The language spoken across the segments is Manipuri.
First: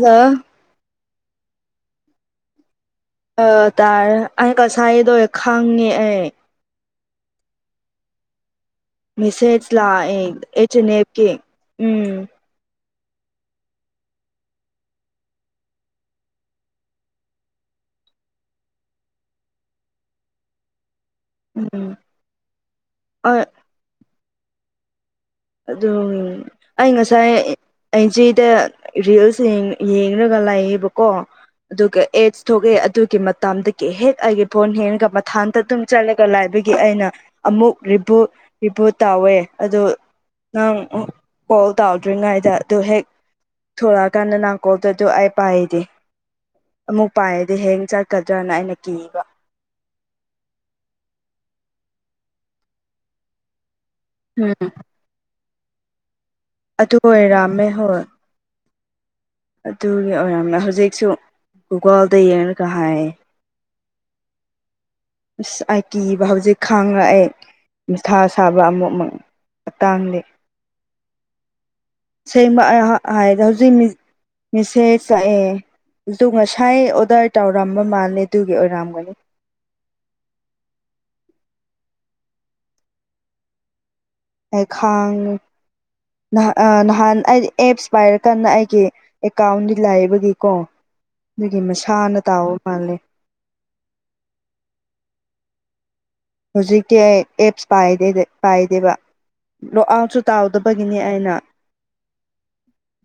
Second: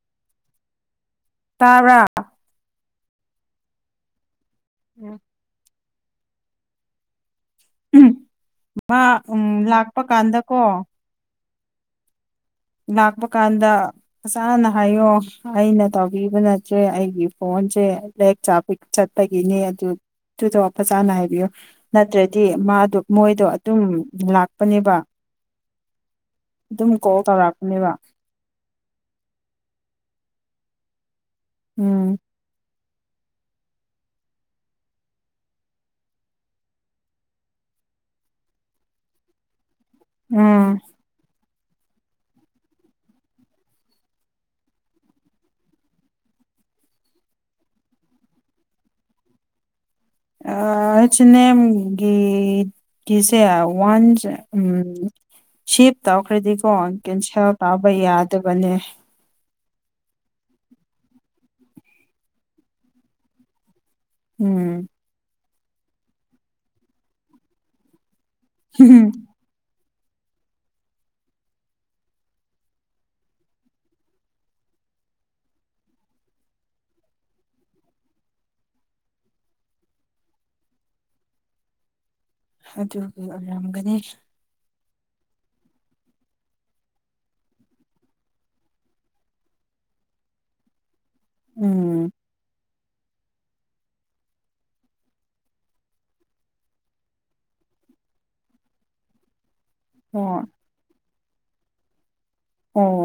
ꯍꯥꯜꯂꯣ ꯇꯕ꯭ꯔꯥ ꯑ ꯇꯥꯔꯦ ꯑꯩ ꯉꯁꯥꯏꯗꯣ ꯈꯪꯉꯦ ꯑꯩ ꯎꯝ ꯃꯥ ꯃꯁꯦꯖ ꯂꯥꯛꯄ ꯂꯛꯑꯦ ꯀꯥꯟꯗꯀꯣ ꯑꯦꯁ ꯑꯦꯅꯦꯞꯀꯤ ꯎꯝ ꯂꯥꯛꯄ ꯀꯥꯟꯗ ꯅꯁꯥꯅ ꯍꯥꯏꯌꯣ ꯑꯩꯅ ꯇꯧꯕꯤꯕ ꯅꯠꯇ꯭ꯔꯦ ꯑꯩꯒꯤ ꯐꯣꯟꯁꯦ ꯂꯦꯛ ꯆꯥꯕꯩ ꯆꯠꯄꯒꯤꯅꯦ ꯑꯗꯨ ꯇꯨꯗ ꯐꯖꯥꯅ ꯍꯥꯏ ꯕꯤꯌꯣ ꯎꯝ ꯅꯠꯇ꯭ꯔꯗꯤ ꯃꯥꯗꯣ ꯍꯣꯏ ꯃꯣꯏꯗꯣ ꯑꯗꯨꯝ ꯂꯥꯛꯄꯅꯦꯕ ꯑꯗꯨ ꯑꯩ ꯑꯗꯨꯝ ꯀꯣꯜ ꯉꯁꯥꯏ ꯇꯧꯔꯛꯄꯅꯦꯕ ꯑꯩꯖꯦꯗ ꯔꯤꯜꯁ ꯌꯦꯡ ꯌꯦꯡꯔꯒ ꯂꯩꯌꯦꯕꯀꯣ ꯑꯗꯨꯒ ꯎꯝ ꯑꯦꯠꯁ ꯊꯣꯛꯑꯦ ꯑꯗꯨꯒꯤ ꯃꯇꯝꯗ ꯀꯦ ꯍꯦꯛ ꯑꯩꯒꯤ ꯐꯣꯟ ꯍꯦꯡꯒ ꯃꯊꯥꯟꯇ ꯑꯗꯨꯝ ꯆꯠꯂꯒ ꯂꯥꯏꯕꯒꯤ ꯑꯩꯅ ꯑꯃꯨꯛ ꯔꯤꯕꯨꯠ ꯔꯤꯕꯨꯨꯠ ꯇꯧꯋꯦ ꯑꯗꯨ ꯅꯪ ꯎꯝ ꯀꯣꯜ ꯇꯧꯗ꯭ꯔꯤꯉꯩꯗ ꯑꯗꯨ ꯍꯦꯛ ꯊꯣꯂꯛꯑꯀꯥꯟꯗ ꯅꯪ ꯀꯣꯜ ꯇꯧꯌꯤꯗꯨ ꯑꯩ ꯄꯥꯏꯗꯦ ꯑꯃꯨꯛ ꯄꯥꯏꯔꯗꯤ ꯍꯦꯡ ꯆꯠꯀꯗ꯭ꯔꯅ ꯑꯩꯅ ꯀꯤꯕ ꯑꯩꯁ ꯑꯅꯦꯝꯒꯤ ꯀꯤꯁꯦ ꯋꯥꯟꯁ ꯎꯝ ꯁꯤꯞ ꯇꯧꯈ꯭ꯔꯗꯤꯀꯣ ꯑꯗꯨ ꯀꯦꯟꯁꯦꯜ ꯑꯣꯏꯔꯝꯃꯦ ꯇꯧꯕ ꯍꯣꯏ ꯌꯥꯗꯕꯅꯦ ꯑꯗꯨꯒꯤ ꯑꯣꯏꯔꯝꯃꯦ ꯍꯧꯖꯤꯛꯁꯨ ꯒꯨꯒꯜꯗ ꯌꯦꯡꯔꯒ ꯍꯥꯏꯌꯦ ꯎꯝ ꯑꯁ ꯑꯩ ꯀꯤꯕ ꯍꯧꯖꯤꯛ ꯈꯥꯡꯔꯛꯑꯦ ꯃꯊꯥ ꯁꯥꯕ ꯑꯃꯨꯛꯃꯛ ꯃꯇꯥꯡꯗꯤ ꯁꯦꯡꯕ ꯑꯩ ꯍꯥ ꯍꯥꯏꯗꯤ ꯍꯧꯖꯤꯛ ꯃꯤꯁꯦꯖ ꯂꯥꯛꯑꯦ ꯑꯗꯨ ꯉꯁꯥꯏ ꯑꯣꯗꯔ ꯇꯧꯔꯝꯕ ꯃꯥꯜꯂꯦ ꯑꯗꯨꯒꯤ ꯑꯣꯏꯔꯝꯒꯅꯤ ꯑꯗꯨꯒꯤ ꯑꯣꯏꯔꯝꯒꯅꯤ ꯑꯩ ꯈꯥꯡ ꯅꯍꯥꯟ ꯑ ꯅꯍꯥꯟ ꯑꯩ ꯑꯦꯞꯁ ꯄꯥꯏꯔꯀꯥꯟꯗ ꯑꯩꯒꯤ ꯑꯦꯀꯥꯎꯟꯗꯤ ꯂꯥꯏꯕꯒꯤꯀꯣ ꯑꯗꯨꯒꯤ ꯎꯝ ꯃꯁꯥꯅ ꯇꯥꯎꯕ ꯃꯥꯜꯂꯦ ꯍꯧꯖꯤꯛꯇꯤ ꯑꯩ ꯑꯦꯞꯁ ꯄꯥꯏꯗꯦꯗ ꯄꯥꯏꯗꯦꯕ ꯂꯣꯛ ꯑꯥꯎꯠꯁꯨ ꯍꯣꯏ ꯇꯥꯎꯗ ꯕꯒꯤꯅꯤ ꯑꯩꯅ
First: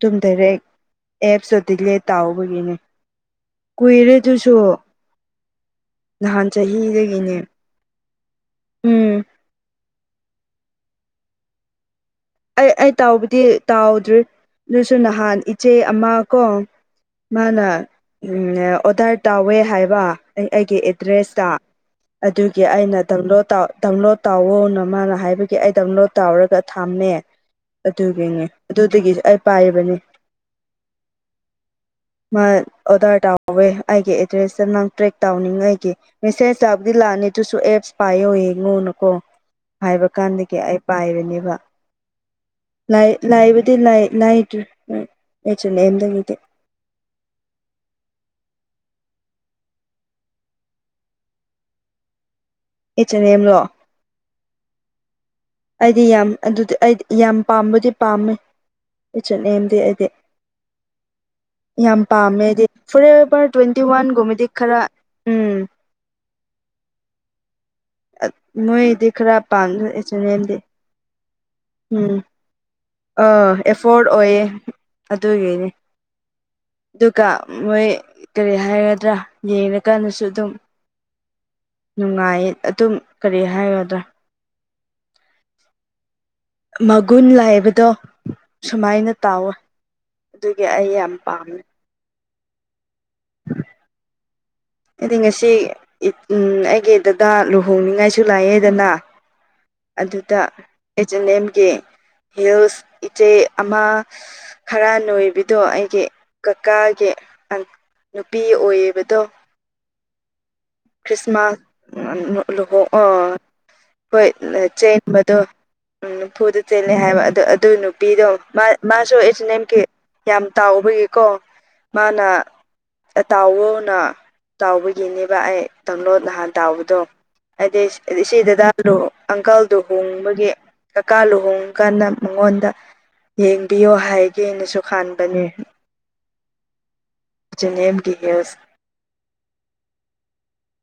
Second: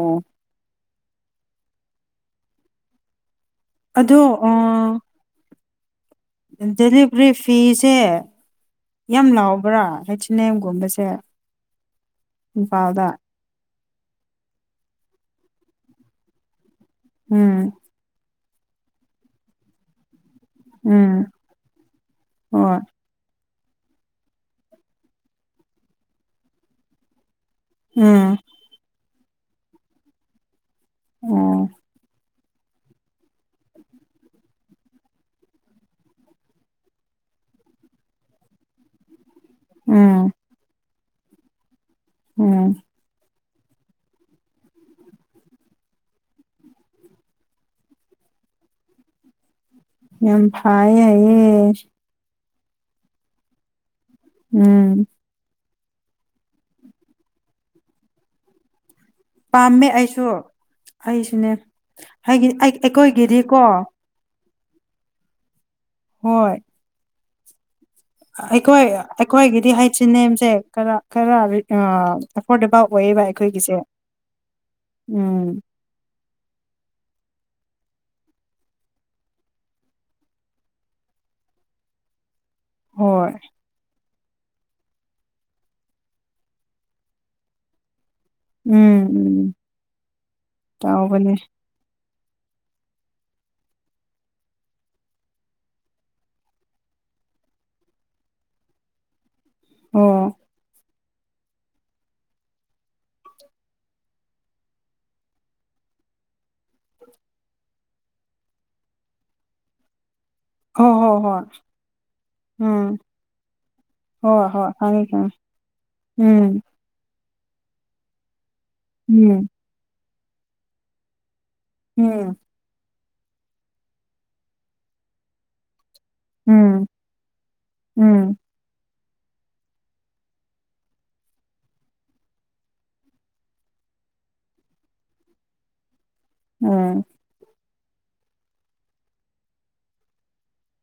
ꯇꯨꯝ ꯗꯔꯦꯛ ꯑꯦꯞꯁꯇꯨ ꯗꯤꯂꯦꯠ ꯇꯥꯎꯕꯒꯤꯅꯦ ꯀꯨꯏꯔꯦ ꯑꯗꯣ ꯑꯗꯨꯁꯨ ꯑꯣꯑ ꯅꯍꯥꯟ ꯗꯦꯂꯤꯚꯔꯤ ꯆꯍꯤꯗꯒꯤꯅꯦ ꯐꯤꯁꯦ ꯎꯝ ꯌꯥꯝ ꯂꯥꯎꯕ꯭ꯔꯥ ꯍꯩꯁ ꯑꯦ ꯅꯦꯝꯒꯨꯝꯕꯁꯦ ꯑꯩ ꯑꯩ ꯇꯥꯎꯕꯨꯗꯤ ꯇꯥꯎꯗ꯭ꯔꯤ ꯑꯗꯨꯁꯨ ꯅꯍꯥꯟ ꯏꯆꯦ ꯑꯃ ꯀꯣ ꯃꯥꯅ ꯎꯝ ꯎꯝꯅꯦ ꯑꯣꯗꯔ ꯇꯧꯋꯦ ꯍꯥꯏꯕ ꯑꯩ ꯑꯩꯒꯤ ꯎꯝ ꯑꯦꯗ꯭ꯔꯦꯁꯇ ꯑꯗꯨꯒꯤ ꯍꯣꯏ ꯑꯩꯅ ꯗꯎꯟꯂꯣꯠ ꯇꯥꯎ ꯗꯥꯎꯟꯂꯣꯠ ꯇꯧꯋꯣ ꯅ ꯃꯥꯅ ꯍꯥꯏꯕꯒꯤ ꯑꯩ ꯗꯥꯎꯟꯂꯣꯠ ꯇꯧꯔꯒ ꯊꯝꯃꯦ ꯎꯝ ꯑꯗꯨꯒꯤꯅꯦ ꯑꯗꯨꯗꯒꯤꯁꯨ ꯑꯩ ꯄꯥꯏꯔꯤꯕꯅꯤ ꯑꯣ ꯃꯥ ꯑꯣꯗꯔ ꯇꯧꯋꯦ ꯑꯩꯒꯤ ꯑꯦꯗ꯭ꯔꯦꯁꯇ ꯅꯪ ꯇ꯭ꯔꯦꯛ ꯇꯧꯅꯤꯡꯉꯥꯏꯒꯤ ꯃꯦꯁꯦꯖ ꯆꯥꯕꯨꯗꯤ ꯂꯥꯛꯑꯅꯤ ꯑꯗꯨꯨꯁꯨ ꯑꯦꯞꯁ ꯄꯥꯏꯌꯣ ꯌꯦꯡꯉꯨꯅꯀꯣ ꯍꯥꯏꯕ ꯎꯝ ꯀꯥꯟꯗꯒꯤ ꯑꯩ ꯄꯥꯏꯕꯅꯦꯕ ꯎꯝ ꯂꯥꯏ ꯂꯥꯏꯕꯨꯗꯤ ꯂꯥꯏ ꯂꯥꯏꯗ꯭ꯔꯤ [unintelligible] ꯑꯦꯝꯗꯒꯤꯗꯤ ꯌꯥꯝ ꯐꯥꯏꯌꯦ ꯍꯥꯏꯌꯦ [unintelligible] ꯎꯝ ꯑꯩꯗꯤ ꯌꯥꯝ ꯑꯗꯨꯗꯤ ꯑꯩꯗꯤ ꯌꯥꯝ ꯄꯥꯝꯕꯗꯤ ꯄꯥꯝꯃꯦ ꯏꯆꯠꯅꯦꯝꯗꯤ ꯄꯥꯝꯃꯦ ꯑꯩꯗꯤ ꯑꯩꯁꯨ ꯑꯩꯁꯨꯅꯦ ꯌꯥꯝ ꯍꯥꯏꯗꯤ ꯄꯥꯝꯃꯦꯗꯤ ꯐꯣꯔꯑꯦꯕꯔ ꯑꯩꯈꯣꯏꯒꯤꯗꯤꯀꯣ ꯇ꯭ꯋꯦꯟꯇꯤ ꯋꯥꯟꯒꯨꯝꯕꯗꯤ ꯈꯔ ꯎꯝ ꯍꯣꯏ ꯑꯩꯈꯣꯏ ꯃꯣꯏꯗꯤ ꯈꯔ ꯄꯥꯝ ꯑꯩꯈꯣꯏꯒꯤꯗꯤ ꯑꯦꯆ ꯑꯦꯟ ꯍꯩꯁꯁꯤꯅꯦꯝ ꯁꯦ ꯑꯦꯝꯗꯤ ꯀꯔꯥꯀꯥꯔ ꯎꯝ ꯑꯥ ꯑꯦꯐꯣꯔꯠ ꯑꯣꯏꯌꯦ ꯎꯝ ꯑꯗꯨꯒꯤꯅꯦ ꯑꯗꯨꯒ ꯃꯣꯏ ꯀꯔꯤ ꯍꯥꯏꯒꯗ꯭ꯔꯥ ꯌꯦꯡꯉꯀꯥꯟꯗꯁꯨ ꯑꯗꯨꯝ [inaudible] ꯅꯨꯡꯉꯥꯏꯌꯦ ꯑꯗꯨꯝ ꯍꯣꯏ ꯀꯔꯤ ꯍꯥꯏꯒꯗ꯭ꯔꯥ ꯃꯒꯨꯟ ꯂꯥꯏꯕꯗꯣ ꯎꯝ ꯁꯨꯃꯥꯏꯅ ꯇꯥꯎꯋꯦ ꯎꯝ ꯑꯗꯨꯒꯤ ꯑꯩ ꯌꯥꯝ ꯇꯧꯕꯅꯦ ꯄꯥꯝꯃꯦ [inaudible] ꯑꯩꯗꯤ ꯉꯁꯤ ꯑꯩꯒꯤ ꯗꯥꯗꯥ ꯂꯨꯍꯣꯡꯅꯤꯡꯉꯥꯏꯁꯨ ꯂꯥꯛꯑꯦꯗꯅ ꯑꯣ ꯑꯗꯨꯗ ꯑꯦꯖ ꯑꯦꯟ ꯑꯦꯝꯒꯤ ꯍꯤꯜꯁ ꯏꯆꯦ ꯑꯃ ꯈꯔ ꯅꯣꯏꯕꯤꯗꯣ ꯑꯩꯒꯤ ꯀꯀꯥꯒꯤ ꯅꯨꯄꯤ ꯑꯣꯏꯌꯦꯕꯗꯣ ꯍꯣꯏ ꯍꯣꯏ ꯍꯣꯏ ꯈ꯭ꯔꯤꯁꯃꯥꯁ ꯂꯨꯍꯣꯡ ꯎꯝ ꯑꯥ ꯍꯣꯏ ꯆꯦꯟꯕꯗꯣ ꯎꯝ ꯅꯝꯐꯨꯗ ꯈꯪꯉꯦ ꯆꯦꯜꯂꯦ ꯍꯥꯏꯕ ꯑꯗꯨ ꯑꯗꯨ ꯅꯨꯄꯤꯗꯣ ꯃꯥ ꯃꯥꯁꯨ ꯑꯩꯖ ꯎꯝ ꯑꯦ ꯑꯦꯝ ꯀꯤ ꯌꯥꯝ ꯇꯥꯎꯕꯒꯤꯀꯣ ꯃꯥꯅ ꯎꯝ ꯑꯥꯇꯥꯎꯋꫭꯅ ꯇꯥꯎꯕꯒꯤꯅꯦꯕ ꯑꯩ ꯇꯂꯣꯟ ꯅꯍꯥꯟ ꯎꯝ ꯇꯥꯎꯕꯗꯣ ꯍꯥꯏꯗꯤ ꯎꯝ ꯏꯆꯦꯗꯗ ꯂꯨ ꯑꯪꯀꯜ ꯂꯨꯍꯣꯡꯕꯒꯤ ꯀꯀꯥ ꯂꯨꯍꯣꯡꯕ ꯀꯥꯟꯗ ꯃꯉꯣꯟꯗ ꯌꯦꯡꯕꯤꯌꯣ ꯍꯥꯏꯒꯦꯅꯁꯨ ꯈꯥꯟꯕꯅꯦ ꯑꯣ ꯆꯦꯅꯦꯝꯒꯤ ꯍꯦꯁ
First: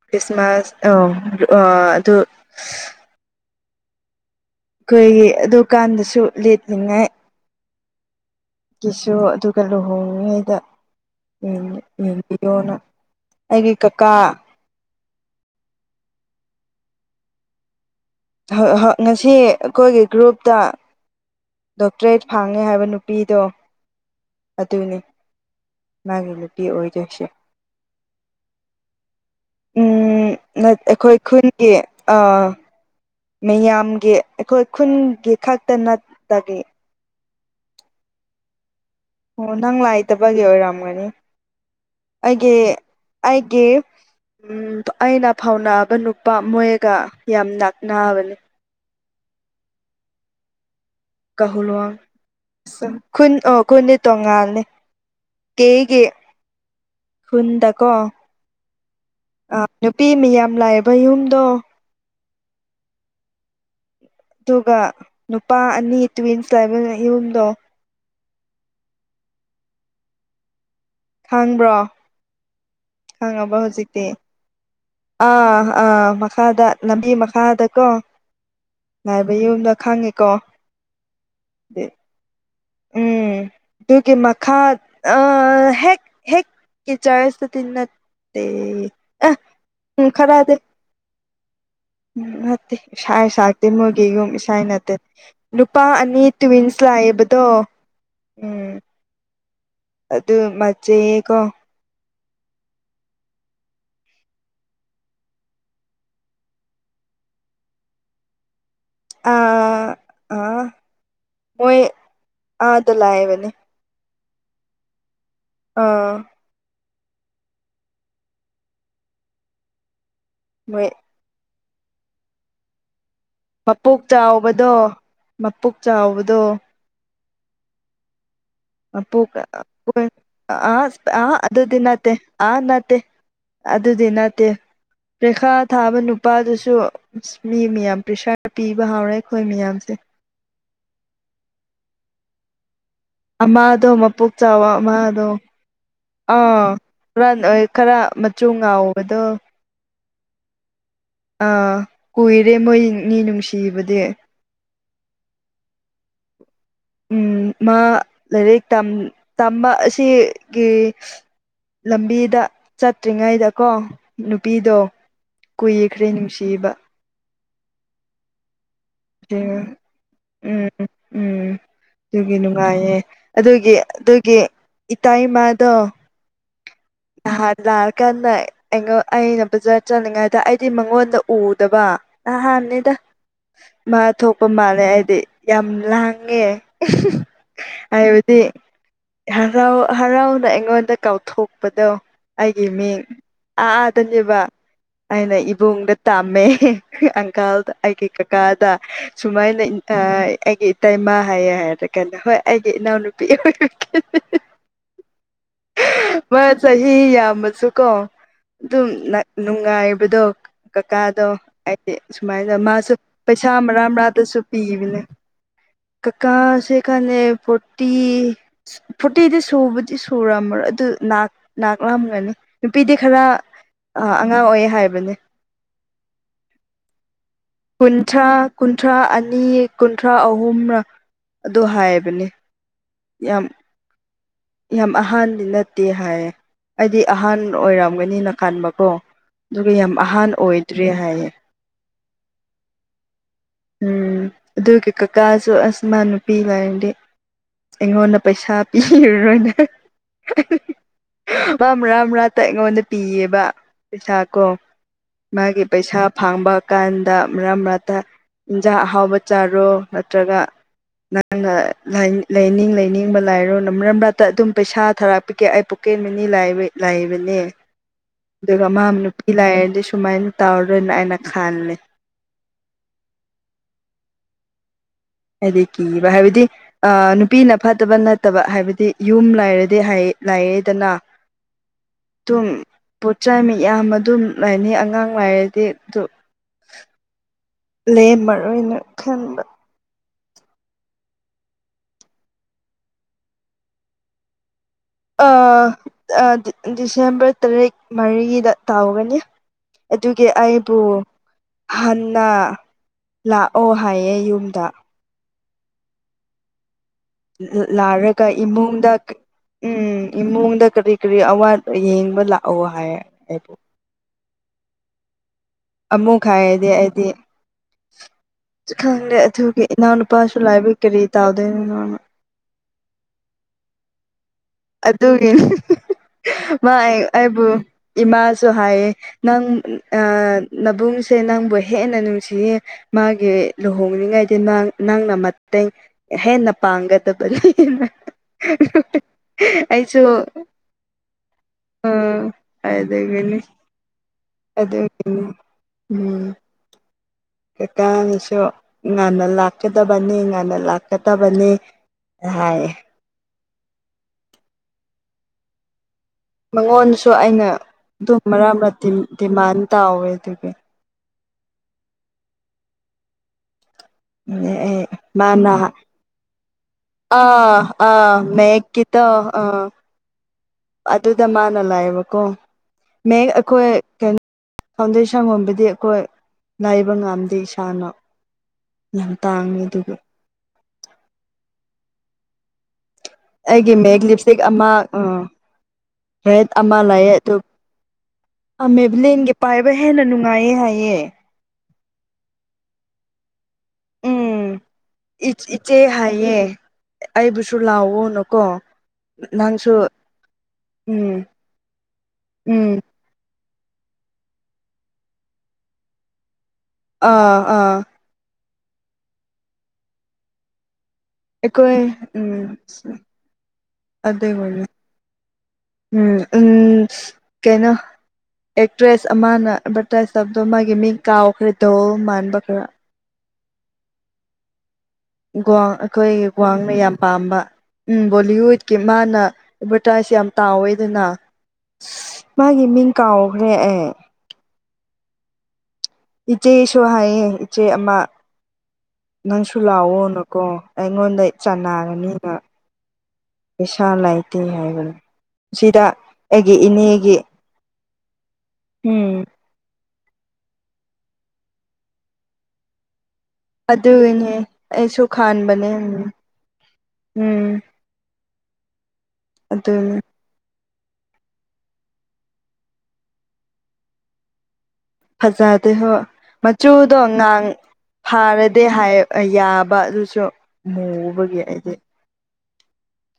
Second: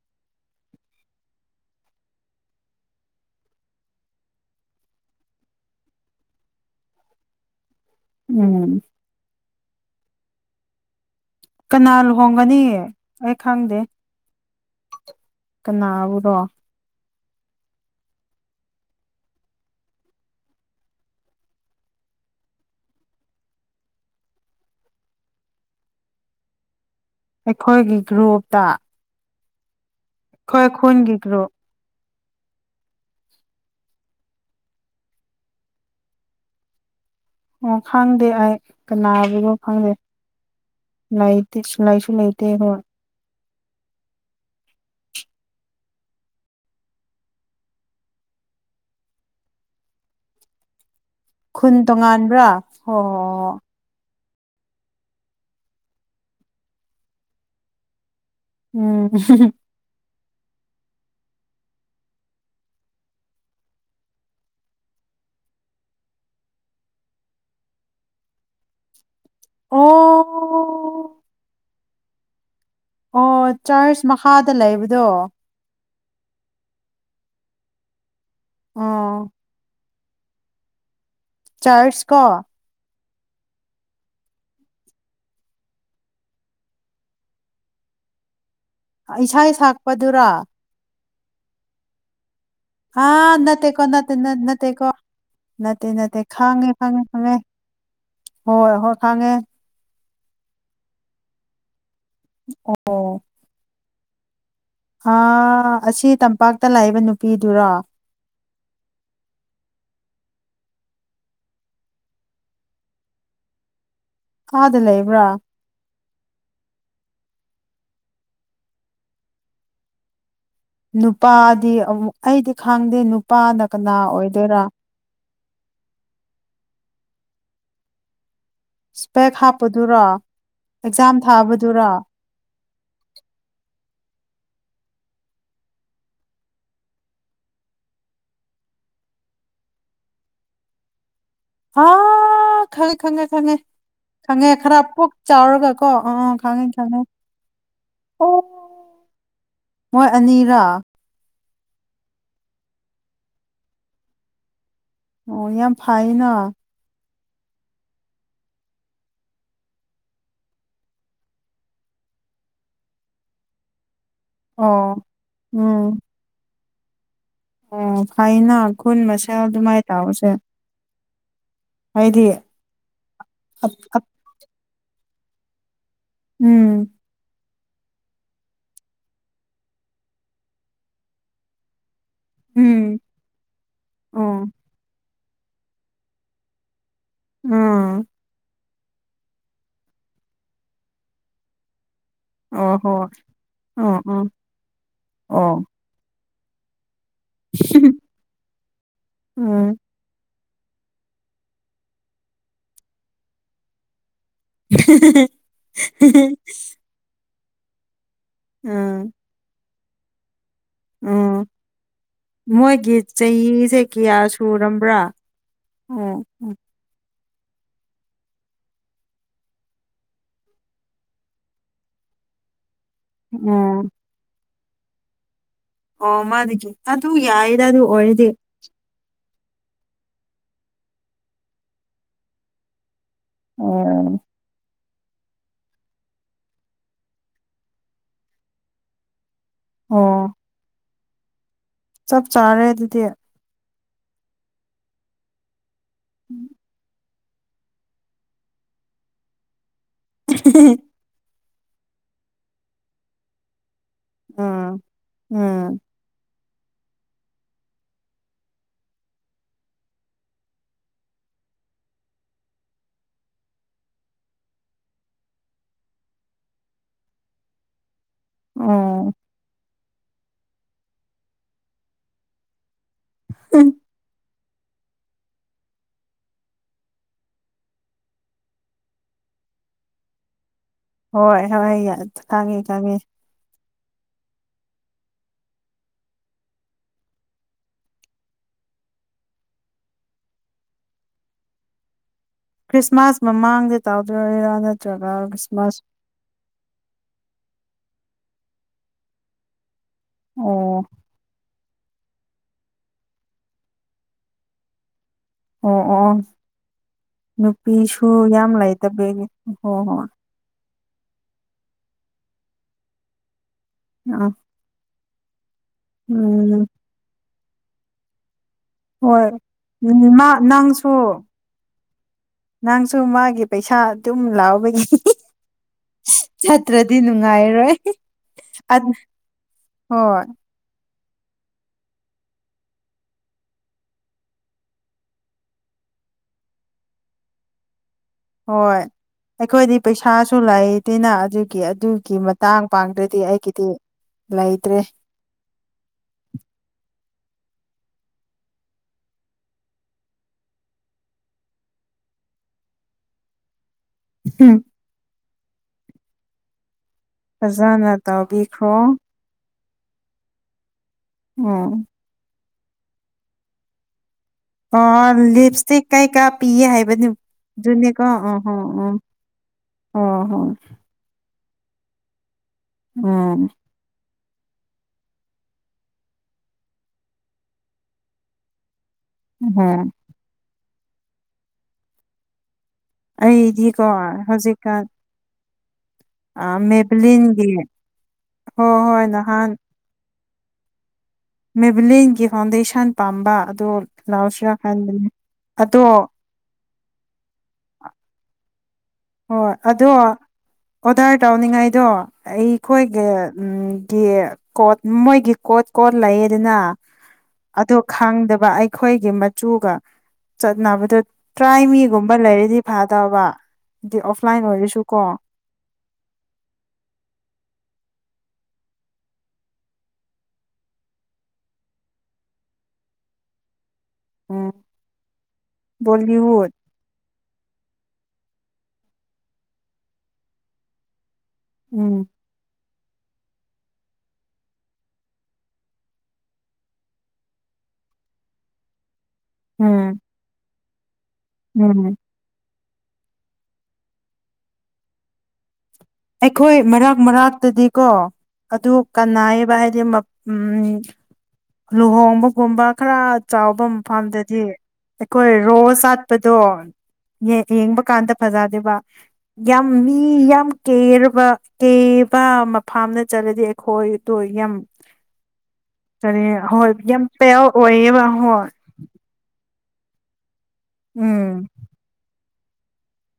ꯈ꯭ꯔꯤꯁꯃꯥꯁ ꯑꯣ ꯑꯥ ꯑꯗꯨ ꯑꯩꯈꯣꯏꯒꯤ ꯑꯥꯗꯨꯀꯥꯟꯗꯁꯨ ꯂꯦꯠꯂꯤꯉꯥꯏ [unintelligible] ꯀꯤꯁꯨ ꯑꯗꯨꯒ ꯂꯨꯍꯣꯡꯉꯤꯉꯩꯗ ꯌꯦ ꯀꯅꯥ ꯂꯨꯍꯣꯡꯒꯅꯤ ꯌꯦꯡꯕꯤꯌꯣꯅ ꯑꯩ ꯑꯩꯒꯤ ꯈꯪꯗꯦ ꯀꯀꯥ ꯀꯅꯥꯕꯨꯔꯣ [unintelligible] ꯉꯁꯤ ꯑꯩꯈꯣꯏꯒꯤ ꯒ꯭ꯔꯨꯞꯇ ꯗꯣꯛꯇꯔꯦꯠ ꯐꯥꯡꯉꯦ ꯍꯥꯏꯕ ꯅꯨꯄꯤꯗꯣ ꯑꯗꯨꯅꯤ ꯃꯥꯒꯤ ꯅꯨꯄꯤ ꯑꯣꯏꯗꯣꯏꯁꯦ ꯑꯩꯈꯣꯏꯒꯤ ꯒ꯭ꯔꯨꯞꯇ ꯎꯝ ꯑꯩꯈꯣꯏ ꯅꯣꯢ ꯈꯨꯟꯒꯤ ꯑꯩꯈꯣꯏ ꯒ꯭ꯔꯨꯞ ꯈꯨꯟꯒꯤ ꯑꯥ ꯃꯤꯌꯥꯝꯒꯤ ꯑꯩꯈꯣꯏ ꯈꯨꯟꯒꯤ ꯈꯛꯇ ꯅꯠꯇꯒꯤ ꯑꯣ ꯈꯪꯗꯦ ꯑꯩ ꯀꯅꯥꯕꯨꯔꯣ ꯑꯣ ꯅꯪ ꯈꯪꯗꯦ ꯂꯥꯏꯇꯕꯒꯤ ꯑꯣꯏꯔꯝꯒꯅꯤ ꯂꯥꯏꯁꯨ ꯂꯩꯇꯦ ꯑꯩꯒꯤ ꯍꯣꯏ ꯑꯩꯒꯤ ꯎꯝ ꯑꯩꯅ ꯐꯥꯎꯅꯥꯕ ꯅꯨꯄꯥ ꯃꯣꯏꯒ ꯌꯥꯝ ꯅꯛꯅꯕꯅꯤ ꯈꯨꯟ ꯇꯣꯉꯥꯟꯕ꯭ꯔꯥ [unintelligible] ꯍꯣꯏ [unintelligible] ꯈꯨꯟ ꯍꯣꯏ ꯑꯥ ꯈꯨꯟ ꯇꯣꯡꯉꯜꯂꯦ ꯇꯦꯒꯤ ꯈꯨꯟꯗꯀꯣ ꯎꯝ ꯅꯨꯄꯤ ꯃꯤ ꯌꯥꯝ ꯂꯩꯕ ꯌꯨꯝꯗꯣ ꯑꯗꯨꯒ ꯅꯨꯄꯥ ꯑꯅꯤ ꯇ꯭ꯋꯤꯟꯁ ꯂꯩꯕ ꯌꯨꯝꯗꯣ ꯑꯣ ꯈꯪꯕ꯭ꯔꯣ ꯈꯪꯉꯕꯣ ꯑꯣ ꯆꯔꯆ ꯍꯧꯖꯤꯛꯇꯤ ꯃꯈꯥꯗ ꯂꯩꯕꯗꯣ ꯑꯥ ꯑꯥ ꯃꯈꯥꯗ ꯂꯝꯕꯤ ꯃꯈꯥꯗꯀꯣ ꯑꯣ ꯂꯥꯏꯕ ꯌꯨꯝꯗꯣ ꯈꯪꯉꯤ ꯀꯣ ꯆꯔꯁ ꯀꯣ [inaudible] ꯗꯨꯒꯤ ꯃꯈꯥ ꯑꯥ ꯍꯦꯛ ꯍꯦꯛꯀꯤ ꯆꯔꯁꯇꯨꯗꯤ ꯅꯠ ꯑꯦ ꯏꯁꯩ ꯁꯛꯄꯗꯨꯔꯣ ꯅꯠꯇꯦ ꯏꯁꯩ ꯑꯥ ꯁꯛꯇꯦ ꯅꯠꯇꯦꯀꯣ ꯃꯣꯏꯒꯤ ꯅꯠꯇꯦ ꯌꯨꯝ ꯏꯁꯩ ꯅꯠꯇꯦꯀꯣ ꯅꯠꯇꯦ ꯅꯨꯄꯥ ꯅꯠꯇꯦ ꯅꯠꯇꯦ ꯑꯅꯤ ꯈꯥꯡꯉꯦ ꯇ꯭ꯋꯤꯟꯁ ꯈꯥꯡꯉꯦ ꯈꯪꯉꯦ ꯂꯩꯕꯗꯣ ꯍꯣꯏ ꯍꯣꯏ ꯈꯪꯉꯦ ꯑꯗꯨ ꯃꯆꯦꯀꯣ ꯑꯣ ꯑ ꯑꯁꯤ ꯇꯝꯄꯥꯛꯇ ꯂꯩꯕ ꯅꯨꯄꯤꯗꯨꯔꯣ ꯑꯥ ꯑꯥ ꯃꯣꯏ ꯑꯥꯗ ꯂꯩꯕꯅꯤ ꯏꯝꯐꯥꯜꯗ ꯂꯩꯕ꯭ꯔꯥ ꯑꯥ ꯃꯣꯏ ꯅꯨꯄꯥꯗꯤ ꯑꯃꯨꯛ ꯑꯩꯗꯤ ꯈꯪꯗꯦ ꯅꯨ ꯃꯄꯨꯛ ꯆꯥꯎꯕꯗꯣ ꯃꯄꯨꯛ ꯆꯥꯎꯕꯗꯣ ꯃꯄꯨꯛ ꯏꯁꯄꯦꯛ ꯑꯥ ꯍꯥꯞꯄꯗꯨꯔꯣ ꯑꯥꯁ ꯑꯦꯛꯖꯥꯝ ꯑꯥ ꯑꯗꯨꯗꯤ ꯊꯥꯕꯗꯨꯔꯣ ꯅꯠꯇꯦ ꯑꯥ ꯅꯠꯇꯦ ꯑꯗꯨꯗꯤ ꯅꯠꯇꯦ ꯄ꯭ꯔꯈꯥ ꯊꯥꯕ ꯅꯨꯄꯥꯗꯨꯁꯨ ꯃꯤ ꯃꯌꯥꯝ ꯄ꯭ꯔꯦꯁꯥꯔ ꯄꯤꯕ ꯍꯧꯔꯦ ꯑꯩꯈꯣꯏ ꯃꯌꯥꯝꯁꯦ ꯑꯥ ꯈꯪꯉꯦ ꯈꯪꯉꯦ ꯈꯪꯉꯦ ꯑꯃꯗꯣ ꯃꯄꯨꯛ ꯈꯪꯉꯦ ꯆꯥꯎꯕ ꯈꯔ ꯄꯨꯛ ꯑꯃꯗꯣ ꯆꯥꯎꯔꯒ ꯀꯣ ꯑ ꯑ ꯈꯪꯉꯦ ꯑꯥ ꯈꯪꯉꯦ ꯔꯟ ꯑꯣꯏ ꯈꯔ ꯑꯣ ꯃꯆꯨ ꯉꯥꯎꯕꯗꯣ ꯃꯣꯏ ꯑꯅꯤꯔꯥ ꯑꯥ ꯀꯨꯏꯔꯦ ꯃꯣꯏꯅꯤ ꯅꯨꯡꯁꯤꯕꯗꯤ ꯑꯣ ꯌꯥꯝ ꯐꯥꯏꯅ ꯎꯝ ꯃꯥ ꯂꯥꯏꯔꯤꯛ ꯇꯝ ꯇꯝꯕ ꯑꯁꯤꯒꯤ ꯂꯝꯕꯤꯗ ꯆꯠꯇ꯭ꯔꯤꯉꯩꯗꯀꯣ ꯅꯨꯄꯤꯗꯣ ꯑꯣ ꯎꯝ ꯀꯨꯏꯈ꯭ꯔꯦ ꯅꯨꯡꯁꯤꯕ ꯑꯣ ꯐꯩꯅ ꯈꯨꯟ ꯃꯁꯦꯜ ꯎꯝ ꯑꯗꯨꯃꯥꯏ ꯇꯧꯕꯁꯦ ꯎꯝ ꯍꯥꯏꯗꯤ ꯗꯨꯒꯤ ꯅꯨꯡꯉꯥꯏꯌꯦ ꯑꯗꯨꯒꯤ ꯑꯞ ꯑꯞ ꯑꯗꯨꯒꯤ ꯏꯇꯩ ꯃꯥꯗꯣ ꯎꯝ ꯅꯍꯥꯟ ꯂꯥꯛꯑꯀꯥꯟꯗ ꯑꯩꯉꯣ ꯑꯩꯅ ꯕꯖꯥꯔ ꯆꯠꯂꯤꯉꯥꯏꯗ ꯑꯩꯗꯤ ꯃꯉꯣꯟꯗ ꯎꯗꯕ ꯅꯍꯥꯟꯅꯤꯗ ꯎꯝ ꯃꯥ ꯊꯣꯛꯄ ꯑꯣ ꯃꯥꯜꯂꯦ ꯑꯩꯗꯤ ꯌꯥꯝ ꯂꯥꯡꯉꯦ ꯎꯝ ꯍꯥꯏꯕꯗꯤ ꯍꯔꯥꯎ ꯍꯔꯥꯎꯅ ꯑꯩꯉꯣꯟꯗ ꯀꯧꯊꯣꯛꯄꯗꯣ ꯑꯩꯒꯤ ꯑꯣ ꯃꯤꯡ ꯍꯣꯏ ꯑꯣ ꯑꯣ ꯑꯥꯗꯅꯦꯕ ꯑꯩꯅ ꯑꯣ ꯏꯕꯨꯡꯗ ꯇꯥꯝꯃꯦ ꯑꯪꯀꯜꯗ ꯑꯩꯒꯤ ꯀꯀꯥꯗ ꯁꯨꯃꯥꯏꯅ ꯎꯝ ꯑ ꯑꯩꯒꯤ ꯏꯇꯩꯃꯥ ꯍꯥꯏꯌꯦ ꯍꯥꯏꯔ ꯀꯥꯟꯗ ꯍꯣꯏ ꯑꯩꯒꯤ ꯏꯅꯥꯎꯅꯨꯄꯤ [unintelligible] ꯃꯥ ꯆꯍꯤ ꯌꯥꯝꯃꯁꯨ ꯀꯣ ꯑꯗꯨꯝ ꯎꯝ ꯅ ꯅꯨꯡꯉꯥꯏꯕꯗꯣ ꯀꯀꯥꯗꯣ ꯎꯝ ꯑꯥꯏꯗꯤ ꯁꯨꯃꯥꯏꯅ ꯃꯥꯁꯨ ꯃꯣꯏꯒꯤ ꯄꯩꯁꯥ ꯆꯍꯤꯁꯦ ꯃꯔꯥ ꯀꯌꯥ ꯃꯔꯥꯇꯁꯨ ꯄꯤꯕꯅꯦ ꯁꯨꯔꯕ꯭ꯔꯥ ꯑꯣ ꯁꯤ ꯈꯟꯅꯦ ꯐꯣꯔꯇꯤ ꯐꯣꯇꯤꯗꯤ ꯁꯨꯕꯗꯤ ꯁꯨ ꯁꯨꯔꯝꯃꯔꯣ ꯑꯗꯨ ꯅꯥꯛ ꯅꯥꯥꯛꯂꯝꯒꯅꯤ ꯅꯨꯄꯤꯗꯤ ꯈꯔ ꯎꯝ ꯑꯥ ꯑꯉꯥꯡ ꯑꯣꯏꯌꯦ ꯍꯥꯏꯕꯅꯦ ꯑꯣ ꯃꯥꯗꯤ ꯑꯗꯨ ꯌꯥꯏ ꯀꯨꯟꯊ꯭ꯔꯥ ꯀꯨꯟꯊ꯭ꯔꯥ ꯑꯅꯤ ꯀꯨꯟꯊ꯭ꯔꯥ ꯑꯍꯨꯝꯔ ꯑꯗꯨ ꯍꯥꯏꯕꯅꯦ ꯌꯥꯝ ꯑꯣ ꯌꯥꯝ ꯑꯍꯟꯗꯤ ꯅꯠꯇꯦ ꯍꯥꯏꯌꯦ ꯑꯩꯗꯤ ꯑꯍꯟ ꯑꯣꯏꯔꯝꯒꯅꯤꯅ ꯀꯟꯕꯀꯣ ꯑꯗꯨꯒ ꯌꯥꯝ ꯑꯍꯥꯟ ꯑꯣ ꯑꯣꯏꯗ꯭ꯔꯦ ꯍꯥꯏꯌꯦ ꯆꯞ ꯆꯥꯔꯦ ꯑꯗꯨꯗꯤ ꯎꯝ ꯑꯗꯨꯒꯤ ꯀꯥ ꯀꯥꯖꯨ ꯑꯁ ꯃꯥ ꯅꯨꯄꯤ ꯂꯩꯔꯗꯤ ꯑꯩꯉꯣꯟꯗ ꯄꯩꯁꯥ ꯄꯤꯔꯔꯣꯏꯅꯦ ꯃꯥ ꯃꯔꯥꯛ ꯃꯔꯥꯛꯇ ꯇ ꯑꯩꯉꯣꯟꯗ ꯄꯤꯌꯦꯕ ꯄꯩꯁꯥ ꯀꯣ ꯎꯝ ꯃꯥꯒꯤ ꯎꯝ ꯄꯩꯁꯥ ꯐꯪꯕ ꯀꯥꯟꯗ ꯃꯔꯥ ꯃꯔꯛꯇ ꯏꯟꯖꯥꯡ ꯑꯍꯥꯎꯕ ꯆꯥꯔꯣ ꯅꯠꯇ꯭ꯔꯒ ꯅꯪꯅ ꯂꯥꯏꯅꯤꯡ ꯂꯩꯅꯤꯡ ꯂꯩꯅꯤꯡꯕ ꯂꯥꯏꯔꯣꯅ ꯃꯔꯠ ꯃꯔꯠ ꯇ ꯑꯗꯨꯝ ꯄꯩꯁꯥ ꯊꯥꯔꯛꯄꯤꯒꯦ ꯑꯩ ꯄꯣꯀꯦꯠ ꯃꯅꯤ ꯂꯩꯕ ꯂꯩꯕꯅꯦ ꯑꯗꯨꯒ ꯃꯥ ꯑꯣ ꯅꯨꯄꯤ ꯂꯥꯏꯔꯗꯤ ꯁꯨꯃꯥꯏꯅ ꯇꯧꯔꯣꯏꯅ ꯑꯩꯅ ꯈꯜꯂꯦ ꯎꯝ ꯑꯩꯗꯤ ꯀꯤꯕ ꯍꯥꯏꯕꯗꯤ ꯑ ꯅꯨꯄꯤꯅ ꯐꯠꯇꯕ ꯅꯠꯇꯕ ꯍꯥꯏꯕꯗꯤ ꯌꯨꯝ ꯂꯥꯏꯔꯗꯤ ꯍꯥꯏꯌꯦ ꯂꯥꯏꯔꯦꯗꯅ ꯍꯣꯏ [unintelligible] ꯈꯪꯉꯦ ꯈꯪꯉꯦ ꯆ ꯃꯤ ꯌꯥꯝ ꯑꯗꯨꯝ ꯂꯩꯅꯤ ꯑꯉꯥꯡ ꯂꯩꯥꯏꯔꯗꯤ ꯗꯨ ꯂꯦꯝꯃꯔꯣꯅ ꯈꯟꯕ ꯈ꯭ꯔꯤꯁꯃꯥꯁ ꯃꯃꯥꯡꯗ ꯇꯥꯎꯗꯣꯏꯔꯥ ꯅꯠꯇ꯭ꯔꯒ ꯈ꯭ꯔꯤꯁꯃꯥꯁ ꯑ ꯗꯤ ꯗꯤꯁꯦꯝꯕꯔ ꯇꯔꯤꯛ ꯃꯔꯤꯗ ꯇꯥꯎꯒꯅꯤ ꯑꯗꯨꯒꯤ ꯑꯩꯕꯨ ꯑꯣ ꯍꯟꯅ ꯂꯥꯛꯑꯣ ꯍꯥꯏꯌꯦ ꯌꯨꯝꯗ ꯑꯣ ꯑꯣ ꯅꯨꯄꯤꯁꯨ ꯂꯥꯛꯔꯒ ꯌꯥꯝ ꯏꯃꯨꯡꯗ ꯂꯩꯇꯕꯒꯤ ꯍꯣ ꯎꯝ ꯍꯣꯏ ꯏꯃꯨꯡꯗ ꯀꯔꯤ ꯀꯔꯤ ꯑꯋꯥꯠ ꯌꯦꯡꯕ ꯂꯥꯛꯑꯣ ꯍꯥꯏꯌꯦ ꯑꯩꯕꯨ ꯎꯝ ꯑꯃꯨꯛ ꯈꯥꯏꯌꯦꯗꯤ ꯑꯩꯗꯤ ꯆꯈꯪꯗꯦ ꯍꯣꯏ ꯑꯗꯨꯒꯤ ꯎꯝ ꯃꯥ ꯏꯅꯥꯎꯅꯨꯄꯥꯁꯨ ꯂꯥꯏꯕꯒꯤ ꯅꯪꯁꯨ ꯀꯔꯤ ꯇꯧꯗꯣꯏꯅꯣꯃꯥ ꯅꯪꯁꯨ ꯃꯥꯒꯤ ꯄꯩꯁꯥ ꯑꯗꯨꯝ ꯂꯥꯎꯕꯒꯤ ꯑꯗꯨꯒꯤ ꯃꯥ ꯆꯠꯇ꯭ꯔꯗꯤ ꯑꯩ ꯑꯩꯕꯨ ꯅꯨꯡꯉꯥꯏꯔꯣꯏ ꯏꯃꯥꯁꯨ ꯍꯥꯏꯌꯦ ꯅꯪ ꯑ ꯍꯣꯏ ꯅꯕꯨꯡꯁꯦ ꯅꯪꯕꯨ ꯍꯦꯟꯅ ꯅꯨꯡꯁꯤꯌꯦ ꯃꯥꯒꯤ ꯂꯨꯍꯣꯡꯅꯤꯡꯉꯥꯏꯗꯤ ꯅꯪ ꯅꯪꯅ ꯃꯇꯦꯡ ꯍꯦꯟꯅ ꯄꯥꯡꯒꯗꯕꯅꯤꯅ ꯍꯣꯏ ꯑꯩꯈꯣꯏꯗꯤ ꯑꯩꯁꯨ ꯄꯩꯁꯥꯁꯨ ꯂꯩꯇꯦꯅ ꯑꯗꯨꯒꯤ ꯑ ꯑꯗꯨꯒꯤ ꯃꯇꯥꯡ ꯄꯥꯡꯗ꯭ꯔꯗꯤ ꯑꯩꯒꯤꯗꯤ ꯂꯩꯇ꯭ꯔꯦ ꯎꯝ ꯎꯝ ꯀꯥꯀꯥꯅꯁꯨ ꯉꯟꯅ ꯂꯥꯛꯀꯗꯕꯅꯤ ꯉꯟꯅ ꯂꯥꯛꯀꯗꯕꯅꯤ ꯍꯥꯏꯌꯦ ꯎꯝ ꯃꯉꯣꯟꯗꯁꯨ ꯑꯩꯅ ꯐꯖꯅ ꯑꯗꯨꯝ ꯃꯔꯛ ꯑꯃ ꯇꯧꯕꯤꯈ꯭ꯔꯣ ꯗꯤꯝ ꯗꯤꯃꯥꯟ ꯇꯧꯋꯦ ꯑꯗꯨꯒꯤ ꯑꯣ ꯑꯩ ꯑꯣ ꯃꯥꯅ ꯂꯤꯞꯁꯇꯤꯛ ꯀꯩꯀꯥ ꯄꯤꯌꯦ ꯍꯥꯏꯞ ꯑꯥ ꯑꯥ ꯑꯣ ꯃꯦꯛꯀꯤꯇꯣ ꯑꯥ ꯑꯣ ꯍꯣ ꯑꯗꯨꯗ ꯃꯥꯅ ꯂꯥꯛꯑꯦꯕꯀꯣ ꯃꯦꯛ ꯎꯝ ꯑꯩꯈꯣꯏ ꯀꯩꯟ ꯐꯥꯎꯟꯗꯦꯁꯟꯒꯨꯝꯕꯗꯤ ꯑꯩꯈꯣꯏ ꯂꯥꯏꯕ ꯉꯝꯗꯦ ꯏꯁꯥꯅ ꯌꯥꯝ ꯇꯥꯡꯉꯦ ꯎꯝ ꯑꯗꯨꯒ ꯑꯩꯒꯤ ꯑꯩꯗꯤꯀꯣ ꯃꯦꯛ ꯂꯤꯞꯁꯇꯤꯛ ꯑꯃ ꯍꯧꯖꯤꯛꯀꯥꯟ ꯎꯝ ꯔꯦꯠ ꯑꯃ ꯂꯩꯌꯦ ꯑꯗꯨ ꯃꯦꯕꯂꯤꯟꯒꯤ ꯑ ꯍꯣꯏ ꯍꯣꯏ ꯃꯦꯕꯤꯂꯤꯟꯒꯤ ꯅꯍꯥꯟ ꯄꯥꯏꯞ ꯕ ꯍꯦꯟꯅ ꯅꯨꯡꯉꯥꯏꯌꯦ ꯍꯥꯏꯌꯦ ꯃꯦꯕꯤꯂꯤꯟꯒꯤ ꯐꯥꯎꯟꯗꯦꯁꯟ ꯄꯥꯝꯕ ꯑꯗꯨ ꯂꯥꯎꯁꯤꯔꯥ ꯈꯟꯕꯅꯦ ꯏꯆ ꯏꯆꯦ ꯑꯗꯣ ꯍꯥꯏꯌꯦ ꯑꯩꯕꯨꯁꯨ ꯂꯥꯎꯑꯣꯅꯀꯣ ꯍꯣꯏ ꯅꯪꯁꯨ ꯑꯗꯣ ꯑꯣꯗꯔ ꯎꯝ ꯇꯧꯅꯤꯡꯉꯥꯏꯗꯣ ꯎꯝ ꯑꯩꯈꯣꯏꯒ ꯎꯝ ꯒꯤ ꯀꯣꯠ ꯃꯣꯏꯒꯤ ꯀꯣꯠ ꯀꯣꯠ ꯂꯩꯌꯦꯗꯅ ꯑꯥ ꯑꯥ ꯑꯗꯣ ꯈꯪꯗꯕ ꯑꯩꯈꯣꯏꯒꯤ ꯃꯆꯨꯒ ꯆꯠꯅꯕꯗꯨꯠ ꯇ꯭ꯔꯥꯏ ꯑꯩꯈꯣꯏ ꯃꯤ ꯒꯨꯝꯕ ꯎꯝ ꯂꯩꯔꯗꯤ ꯐꯗꯧꯕ ꯍꯥꯏꯗꯤ ꯑꯗꯨꯏ ꯑꯣꯐꯂꯥꯏꯟ ꯑꯣꯏꯅ ꯑꯣꯏꯔꯁꯨ ꯀꯣ ꯎꯝ ꯎꯝ ꯀꯩꯅꯣ ꯑꯦꯛꯇ꯭ꯔꯦꯁ ꯑꯃꯅ ꯑꯦꯗꯚꯔꯇꯥꯏꯁ ꯇꯧꯕꯗꯣ ꯃꯥꯒꯤ ꯃꯤꯡ ꯀꯥꯎꯈ꯭ꯔꯦ ꯙꯣꯜ ꯃꯥꯟꯕ ꯈꯔ ꯎꯝ ꯭ꯒꯋꯥꯡ ꯑꯩꯈꯣꯏꯒꯤ ꯕꯣꯂꯤꯋꯨꯠ ꯒ꯭ꯋꯥꯡ ꯃꯌꯥꯝ ꯄꯥꯝꯕ ꯎꯝ ꯕꯣꯂꯤꯋꯨꯗꯀꯤ ꯃꯥꯅ ꯑꯦꯗꯚꯔꯇꯥꯏꯁ ꯌꯥꯝ ꯇꯥꯎꯋꯦꯗꯅ ꯎꯝ ꯃꯥꯒꯤ ꯃꯤꯡ ꯀꯥꯎꯈ꯭ꯔꯦ ꯑꯦ ꯏꯆꯦꯁꯨ ꯍꯥꯏꯌꯦ ꯏꯆꯦ ꯑꯃ ꯅꯪꯁꯨ ꯎꯝ ꯂꯥꯛꯑꯣꯅꯀꯣ ꯑꯩꯉꯣꯟꯗꯩ ꯎꯝ ꯆꯥꯟꯅꯔꯅꯦꯕ ꯄꯩꯁꯥ ꯂꯥꯏꯇꯦ ꯍꯥꯏꯕꯗꯣ ꯁꯤꯗ ꯑꯩꯒꯤ ꯑꯩꯈꯣꯏ ꯃꯔꯛ ꯏꯅꯦꯒꯤ ꯃꯔꯛꯇꯗꯤꯀꯣ ꯑꯗꯨ ꯎꯝ ꯀꯅꯩꯌꯦꯕ ꯍꯥꯏꯗꯤ ꯃꯠ ꯎꯝ ꯂꯨꯍꯣꯡꯕꯒꯨꯝꯕ ꯈꯔ ꯆꯥꯎꯕ ꯑꯗꯨꯒꯤꯅꯦ ꯃꯐꯝꯗꯗꯤ ꯑꯩꯁꯨ ꯑꯩꯈꯣꯏ ꯈꯥꯟꯕꯅꯦ ꯔꯣꯁ ꯆꯠꯄꯗꯣ ꯌꯦꯡ ꯎꯝ ꯌꯦꯡꯕ ꯀꯥꯟꯗ ꯐꯖꯗꯦꯕ ꯌꯥꯝ ꯃꯤ ꯑꯗꯨꯅꯤ ꯌꯥꯝ ꯀꯦꯔꯕ ꯀꯦꯕ ꯃꯐꯝꯗ ꯆꯠꯂꯗꯤ ꯑꯩꯈꯣꯏꯗꯣ ꯌꯥꯝ ꯐꯖꯗꯦ ꯍꯣ ꯀꯔꯤ ꯍꯣꯏ ꯃꯆꯨꯗꯣ ꯌꯥꯝ ꯄꯦꯜ ꯉꯥꯡ ꯑꯣꯏꯌꯦꯕ ꯍꯣꯏ ꯐꯥꯔꯗꯤ [unintelligible] ꯌꯥꯕ ꯑꯗꯨꯁꯨ ꯎꯝ ꯃꯨꯕꯒꯤ ꯍꯥꯏꯗꯤ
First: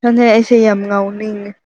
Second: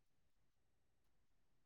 ꯐꯅ ꯑꯩꯁꯦ ꯌꯥꯝ ꯉꯥꯎꯅꯤꯡꯉ